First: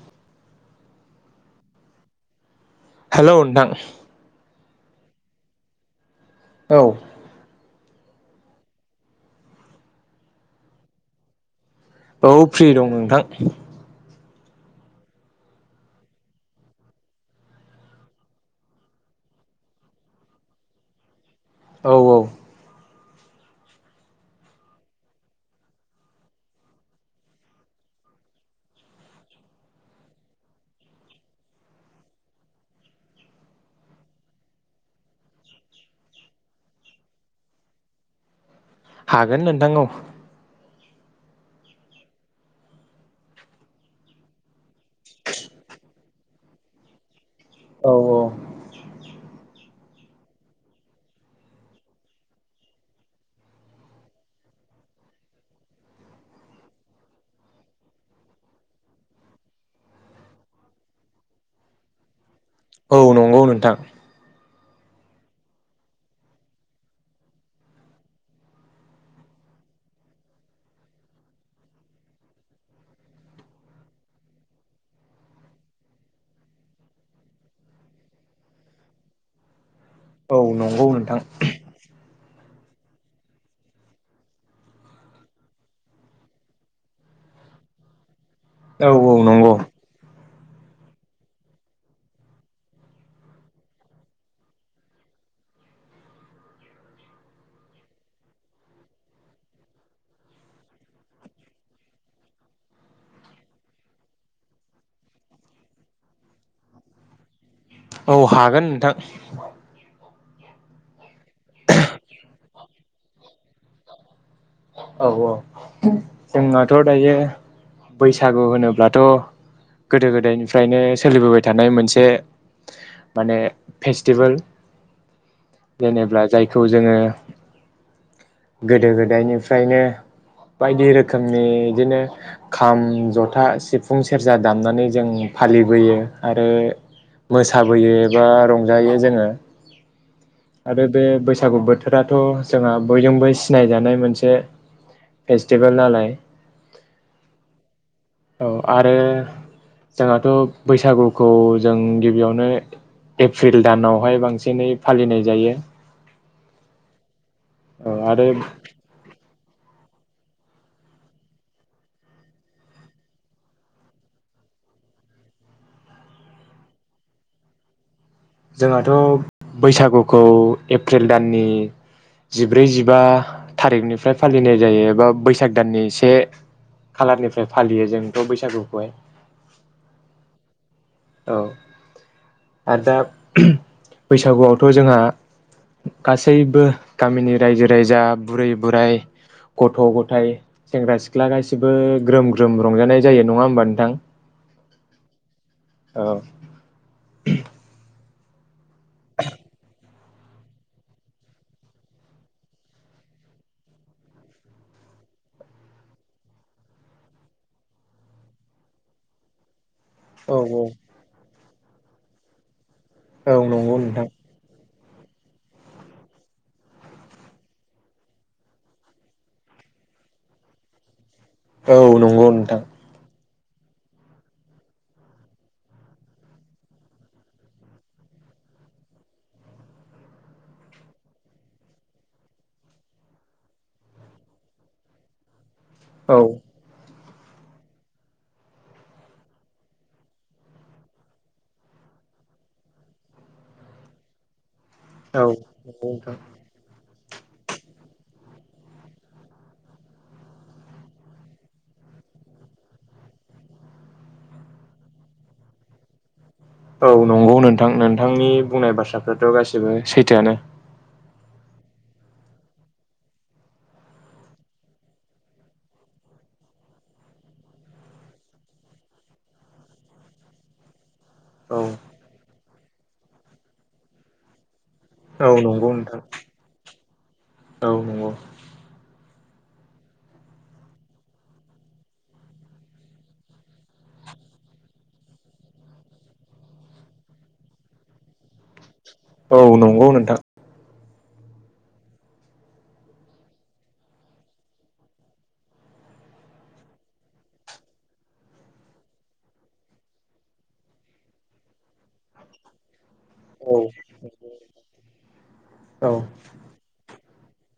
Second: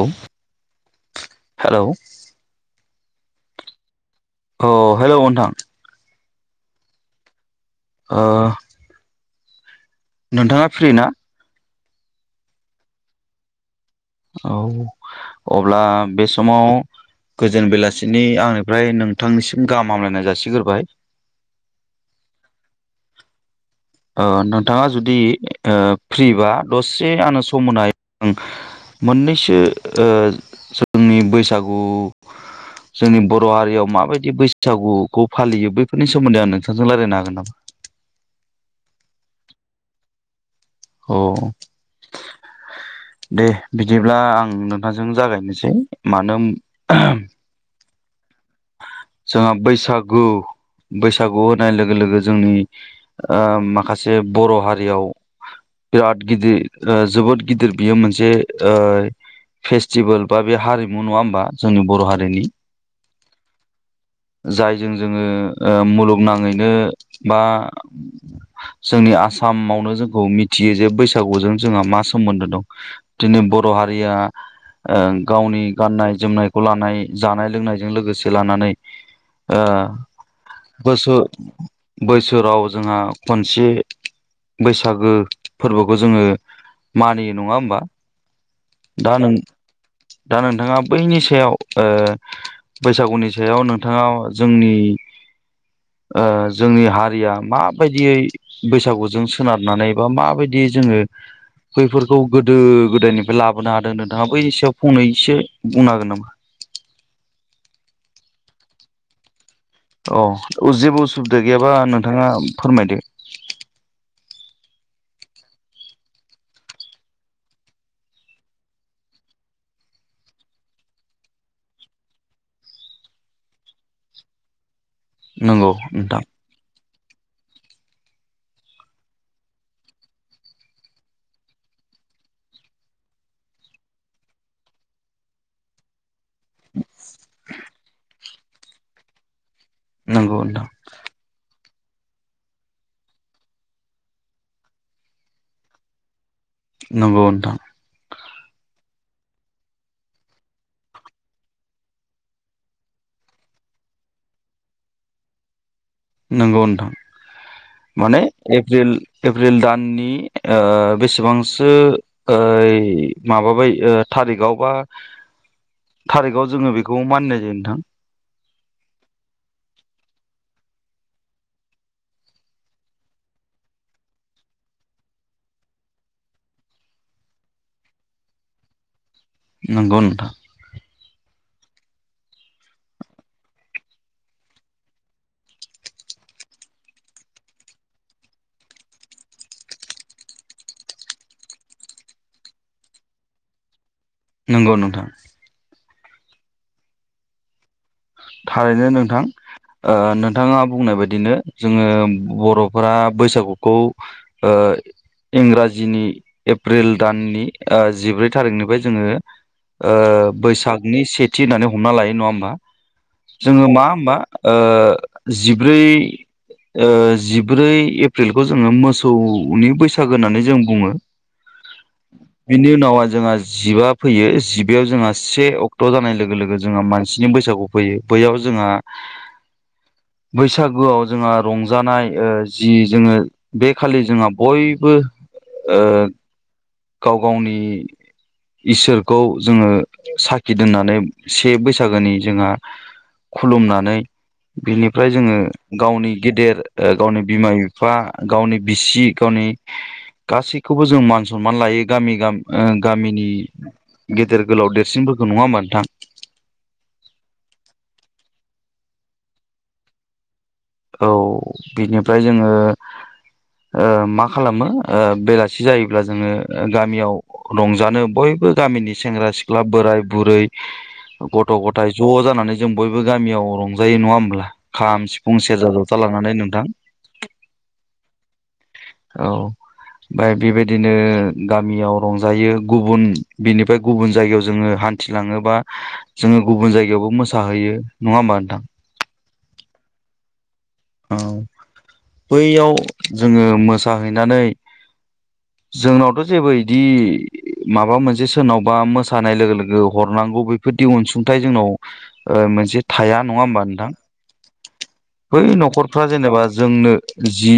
औ hello hello नोंथां अ हेल' नोंथां औ ओ नोंथाङा फ्रि ना? औ फ्रि दं नोंथां। औ अब्ला बे समाव गोजोन बेलासिनि आंनिफ्राय नोंथांनिसिम गाहाम हामलायनाय जासिग्रोबाय। औ औ ओ नोंथाङा जुदि ओ फ्रिबा दसे आनो सम होनाय मोननैसो ओ जोंनि बैसागु जोंनि बर' हारियाव माबायदि बैसागुखौ फालियो बैफोरनि सोमोन्दै आं नोंथांजों रायलायनो हागोन नामा? हागोन नोंथां औ। औ दे बिदिब्ला आं नों थां जों जागायनोसै मानो होम औ औ जोंहा बैसागु बैसागु होननाय लोगो लोगो जोंनि ओ माखासे बर' हारियाव बिराद गिदिर जोबोद गिदिर बियो मोनसे फेस्टिभेल बा बे हारिमु नङा होमबा जोंनि बर' हारिनि? औ नंगौ नोंथां। जायजों जोङो मुलुगनाङैनो बा जोंनि आसामावनो जोंखौ मिथि मिथियो जे बैसागुजों जोंहा मा सोमोन्दो दं दिनै बर' हारिया गावनि गाननाय जोमनायखौ लानाय जानाय लोंनायजों लोगोसे लानानै ओ औ बैसो बैस बोसोराव जोंहा खनसे बैसागो फोरबोखौ जोङो मानियो नङा होमबा औ दा नों नंगौ दा नोंथाङा बैनि सायाव बैसागुनि सायाव नोंथाङा जोंनि जोंनि हारिया माबायदियै बैसागुजों सोनारनानै बा मा बेबायायदि जोङो बैफोरखौ गोदो गोदायनिफ्राय लाबोनो हादों नोंथाङा बैनि सायाव फंनैसो बुंनो हागोन नामा औ हागोन नोंथां अ जेबो असुबि बिदा गैयाबा नोंथाङा फोरमायदो औ औ जोंहथ' दायो बैसागु होनोब्लाथ' गोदो गोदायनिफ्रायनो सोलिबोबाय थानाय मोनसे माने फेस्टिभेल नंगौ नोंथां जेनेबा जायखौ जोङो गोदो गोदायनि निफ्रायनो बायदि रोखोमनि बिदिनो खाम, जथा, सिफुं, सेरजा दामनानै जों फालिबोयो आरो मोसाबोयो एबा रंजायो जोङो नंगौ नोंथां आरो बे बैसागु बोथोर फोराथ' जोंहा बयजोंबो सिनायजानाय मोनसे मोनसे फेस्टिभेल नालाय नंगौ नोंथां औ आरो जोंहाथ' बैसागुखौ जों गिबियावनो एप्रिल दानावहाय बांसिनै फालिनाय जायो नंगौ नोंथां। औ माने आरो एप्रिल एप्रिल दाननि ओ बेसेबांसो माबाबाय थारिखआव बा थारिखआव जोङो बेखौ मानिनाय जायो नोंथां? जोंहाथ बैसागुखौ एप्रिल दाननि जिब्रै जििबा थारिखनिफ्राय फालिनाय जायो एबा बैसाग दाननि से खालारनिफ्राय फालियो जोंथ' बैसागुखौहाय। नंगौ नोंथां। औ आरो दा बैसागुआवथ जोंहा गासैबो गामिनि रायजो राजा बुरै बोराय गथ'-ग'थाय सेंग्रा-सिख्ला गासैबो ग्रोम-ग्रोम रंजानाय जायो नङा होमबा नोंथां। नंगौ नोंथां। औ। [inaudible] थारैनो नोंथां नोंथाङा बुंनाय बायदिनो जोङो बरफोरा बैसागुखौ इंराजिनि एप्रिल दाननि जिब्रै थारिखनिफ्राय जोङो। ओ औ बैसागनि सेथि होननानै। हमना लायो नङा होमबा। औ जोङो नंगौ मा नोंथां होमबा ओ जिब्रै ओ जिब्रै एप्रिलखौ जोङो मोसौनि बैसागो होननानै जों बुङो। औ नंगौ नोंथां बेनि उनावा जोंहा। जिबा फैयो जिबायाव जोंहा से अक्ट जानाय लोगो लोगो जोंहा मानसिनि बैसागु। फैयो बैयाव जोंहा बैसागुआव जोंहा रंजानाय जि जोङो बे खालि जोंहा बयबो। ओ औ गाव गावनि इसोरखौ जोङो साखि दोननानै से बैसागोनि जोंहा खुलुमनानै। बिनिफ्राय औ जोङो नंगौ गावनि नोंथां गेदेर। ओ गावनि बिमा बिफा गावनि बिसि गावनि गासैखौबो जों मान सनमान लायो गामि गामिनि गेदेर गोलाव देरसिनफोरखौ नङा होमबा नोंथां। औ नंगौ नोंथां नोंथांनि बुंनाय बाथ्राफ्राथ गासिबो सैथोआनो। औ बिनिफ्राय जोङो मा खालामो बेलासि जायोब्ला जोङो गामियाव रंजानो बयबो गामिनि सेंग्रा सिख्ला बोराय बुरै। गथ' औ गथाय ज' जानानै जों बयबो गामियाव रंजायो नङा होमब्ला [unintelligible] औ [unintelligible] नंगौ सेरजा, नोंथां जथा लांनानै नोंथां। औ नंगौ औ ओमफ्राय बेबायदिनो गामियाव रंजायो गुबुन बिनिफ्राय गुबुन जायगायाव जोङो हान्थिलाङोबा जोङो गुबुन जायगायावबो मोसाहैयो नङा होमबा नोंथां। औ नंगौ नोंथां। औ बैयाव जोङो मोसाहैनानै जोंनावथ' जेबो बिदि माबा मोनसे सोरनावबा मोसानाय लोगो लोगो हरनांगौ बेफोरदि अनसुंथाइ जोंनाव मोनसे थाया नङा औ होमबा नोंथां बै औ [unintelligible] [unintelligible] जेनेबा जोंनि जि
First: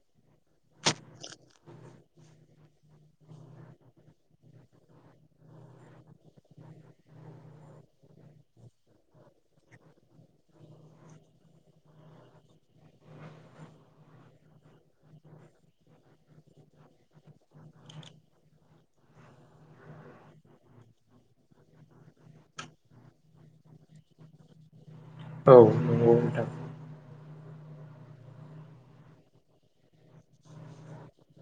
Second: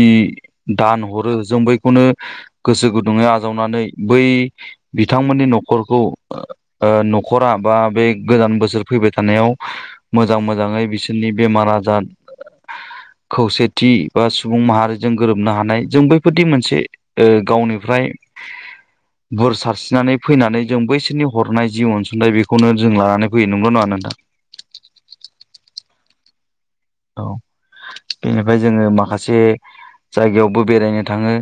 दान हरो जों बै [unintelligible] गोसो गुदुङै आजावनानै बै बिथांमोननि नखरखौ नखरा बा बे गोजान बोसोर फैबाय थानायाव मोजां मोजाङै बिसोरनि बेमार आजार खौसेथि बा सुबुं माहारिजों गोरोबनो हानाय जों बैफोरदि मोनसे गावनिफ्राय बोर सारस्रिनानै फैनानै जों बैसोरनि हरनाय जि अनसुंथाइ बेखौनो जों लानानै फैयो नंल' नङा नोंथां। नंगौ नोंथां औ। ओ बेनिफ्राय जोङो माखासे जायगायावबो बेरायनो थाङो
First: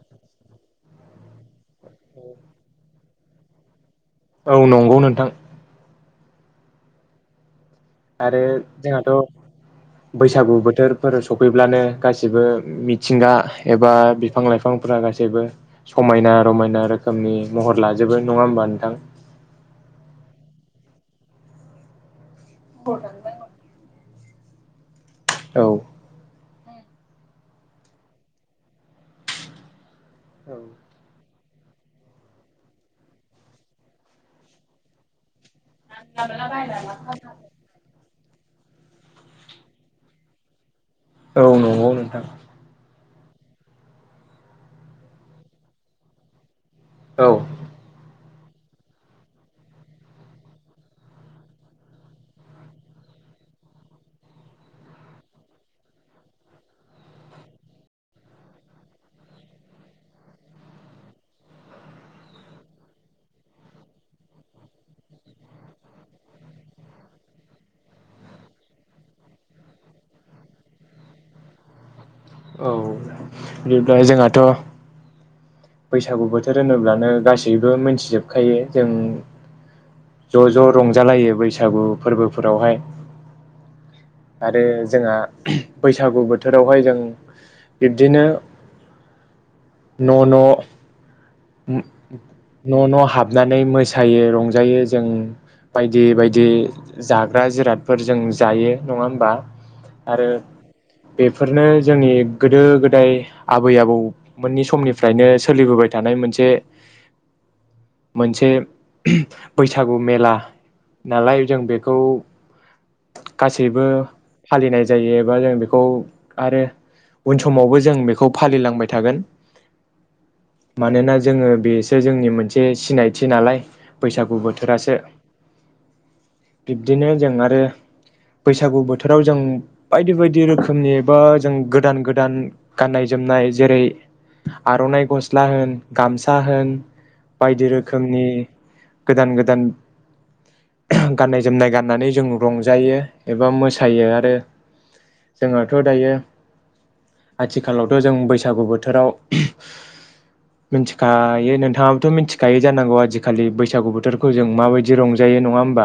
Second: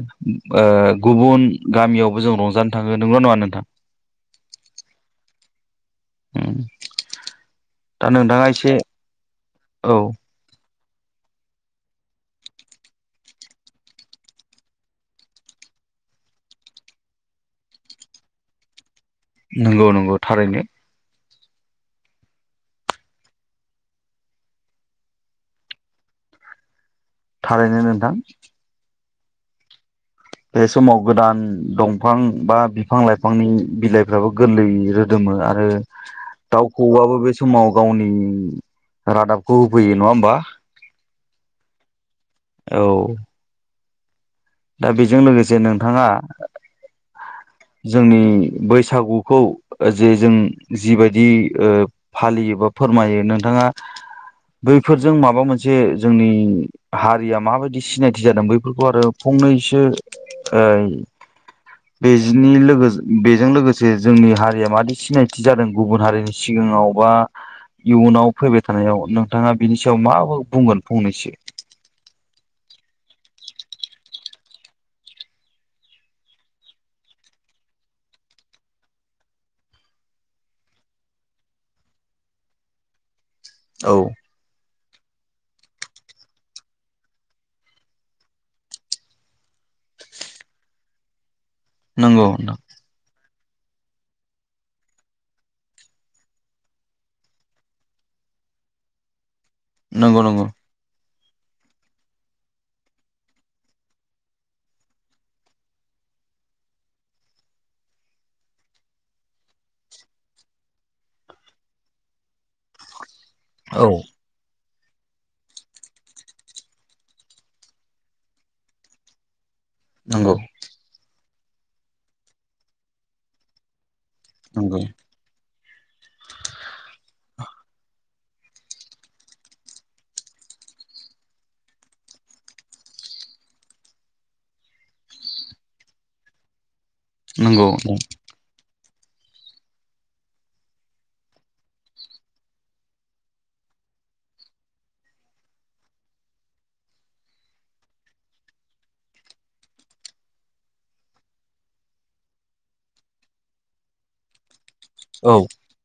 ओ गुबुन गामियावबो जों रंजानो थाङो नंगौ नङा नोंथां? औ नंगौ नोंथां। औ। आरो जोंहाथ' औ बैसागु बोथोर [unintelligible] सफैब्लानो गासैबो मिथिंगा एबा बिफां लाइफांफोरा गासैबो समायना रमायना रोखोमनि महर लाजोबो नङा होमबा नोंथां? नंगौ नंगौ थारैनो। [unintelligible] औ। थारैनो नोंथां। बेसमाव गोदान दंफां बा बिफां -लाइफांनि बिलाइफ्राबो गोरलै रोदोमो आरो दाउ खौवौआबो बे समाव गावनि रादाबखौ होफैयो नङा होमबा? औ नंगौ नोंथां। औ दा बेजों लोगोसे नोंथाङा औ जोंनि बैसागुखौ जे जों जिबायदि ओ फालियो बा फोरमायो नोंथाङा बैफोरजों माबा मोनसे जोंनि हारिया माबायदि सिनायथि जादों बैफोरखौ आरो फंनैसो ओ बेजि लोगो बेजों लोगोसे जोंनि हारिया मादि सिनायथि जादों गुबुन हारिनि सिगाङाव बा इयुनाव फैबाय थानायाव नोंथाङा बिनि सायाव माबाफोर बुंगोन फंनैसो। औ बिदिब्ला जोंहाथ' बैसागु बोथोर होनोब्लानो गासैबो मिथिजोबखायो जों ज' ज' रंजालायो बैसागु फोरबोफोरावहाय औ आरो जोंहा बैसागु बोथोरावहाय जों बिब्दिनो न' नंगौ नोंथां न' न' न' [unintelligible] [unintelligible] मोसायो रंजायो जों बायदि बायदि जाग्रा जिरादफोर जों जायो नङा होमबा? नंगौ आरो नंगौ। बेफोरनो जोंनि गोदो गोदाय आबै आबौमोननि समनिफ्रायनो सोलिबोबाय थानाय मोनसे मोनसे बैसागु मेला नालाय जों बेखौ गासैबो फालिनाय जायो एबा जों बेखौ आरो उन समावबो जों बेखौ फालिलांबाय थागोन। नंगौ। मानोना जोङो बेसो जोंनि मोनसे सिनायथि नालाय बैसागु नंगौ बोथोरासो बिब्दिनो जोंना ओ बे बैसागु बोथोराव जों बायदि बायदि रोखोमनि बा जों गोदान गोदान गाननाय जोमनाय जेरै आर'नाइ गस्ला होन गामसा होन बायदि नंगौ रोखोमनि गोदान गोदान गाननाय जोमनाय गाननानै जों रंजायो एबा मोसायो आरो जोंहाथ' दायो आथिखालावथ' जों बैसागु बोथोराव मिथिखायो नोंथाङाबोथ' मिथिखायो जानांगौ आजिखालि बैसागु बोथोरखौ जों माबायदि दि औ रंजायो नङा होनबा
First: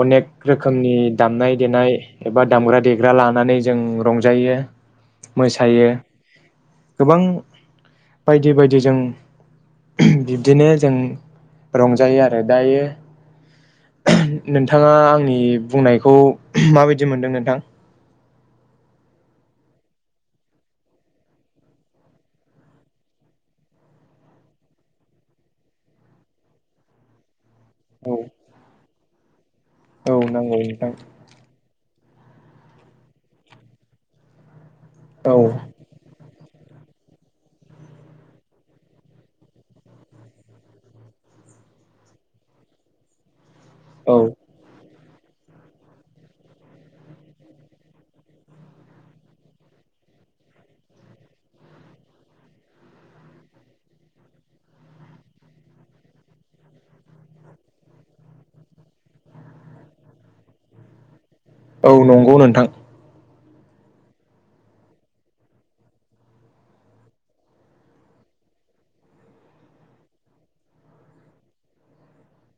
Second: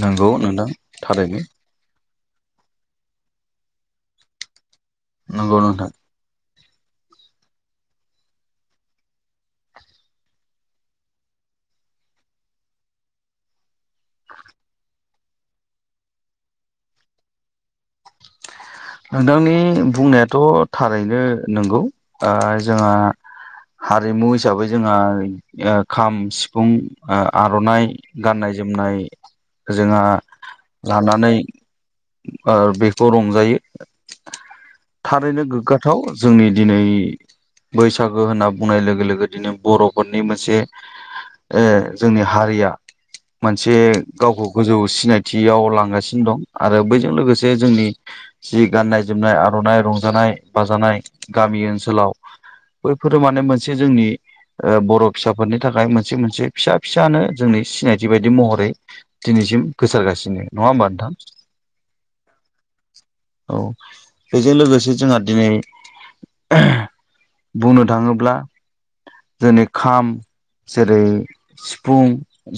अनेक नंगौ नोंथां रोखोमनि थारैनो दामनाय देनाय एबा दामग्रा-देग्रा लानानै जों रंजायो, नंगौ नोंथां मोसायो गोबां बायदि बायदि जों बिब्दिनो जों रंजायो आरो। दायो नोंथाङा आंनि बुंनायखौ माबायदि मोनदों नोंथां? नोंथांनि बुंनायाथ' थारैनो नोंगौ ओ जोंहा हारिमु हिसाबै जोंहा ओ खाम, सिफुं ओ आर'नाइ, औ गाननाय-जोमनाय जोंहा औ नांगौ नोंथां लानानै ओ बेखौ रंजायो। औ थारैनो गोग्गाथाव जोंनि दिनै बैसागो होनना बुंनाय लोगो लोगो दिनै बर'फोरनि मोनसे ओ जोंनि हारिया मोनसे औ गावखौ गोजौ सिनाय थियाव लांगासिनो दं आरो बैजों लोगोसे जोंनि जि गाननाय-जोमनाय आर'नाइ रंजानाय-बाजानाय गामि ओनसोलाव बैफोर माने मोनसे जोंनि ओ बर' फिसाफोरनि थाखाय मोनसे मोनसे फिसा फिसानो जोंनि सिनायथि बायदि महरै दिनैसिम गोसारगासिनो। नङा होमबा नोंथां? औ नंगौ नोंथां औ बेजों लोगोसे जोंहा दिनै बुंनो थाङोब्ला जोंनि खाम जेरै सिफुं,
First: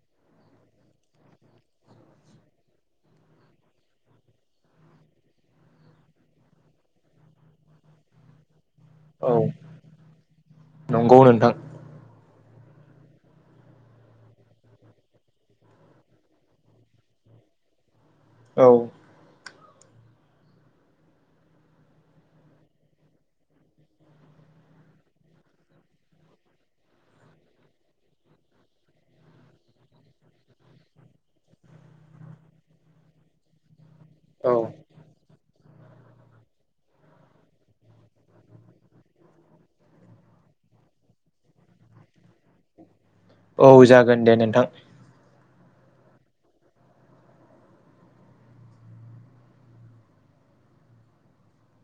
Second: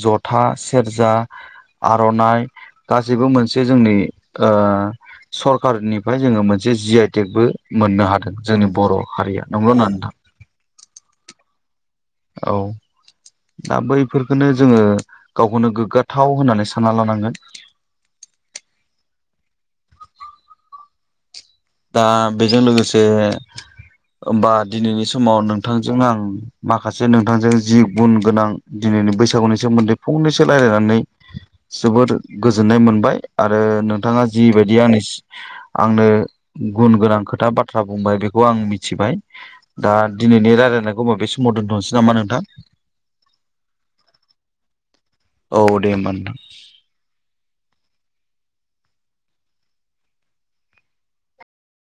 जथा, सेरजा, आर'नाइ गासैबो मोनसे जोंनि ओ सरकारनिफ्राय जोङो मोनसे जि आइ टेकबो मोननो हादों। जोंनि बर' औ हारिया नंगौ ना नङा नोंथां? नंगौ नोंथां औ दा बैफोरखौनो जोङो गावखौनो गोग्गाथाव होननानै सानना लानांगोन। औ। दा बेजों लोगोसे होमबा दिनैनि समाव नोंथांजों आं माखासे नोंथांजों जि गुन गोनां दिनैनि बैसागुनि सोमोन्दै फंनैसो रायलायनानै जोबोद गोजोननाय मोनबाय। आरो नोंथाङा औ जिबायदि आंनो आंनो गुन गोनां खोथा बाथ्रा बुंबाय बेखौ आं मिथिबाय। दा दिनैनि रायलायनायखौ होमबा बेे समाव दोनथ'नोसै नामा नोंथां? औ, जागोन दे नोंथां। औ, दे होमबा नोंथां।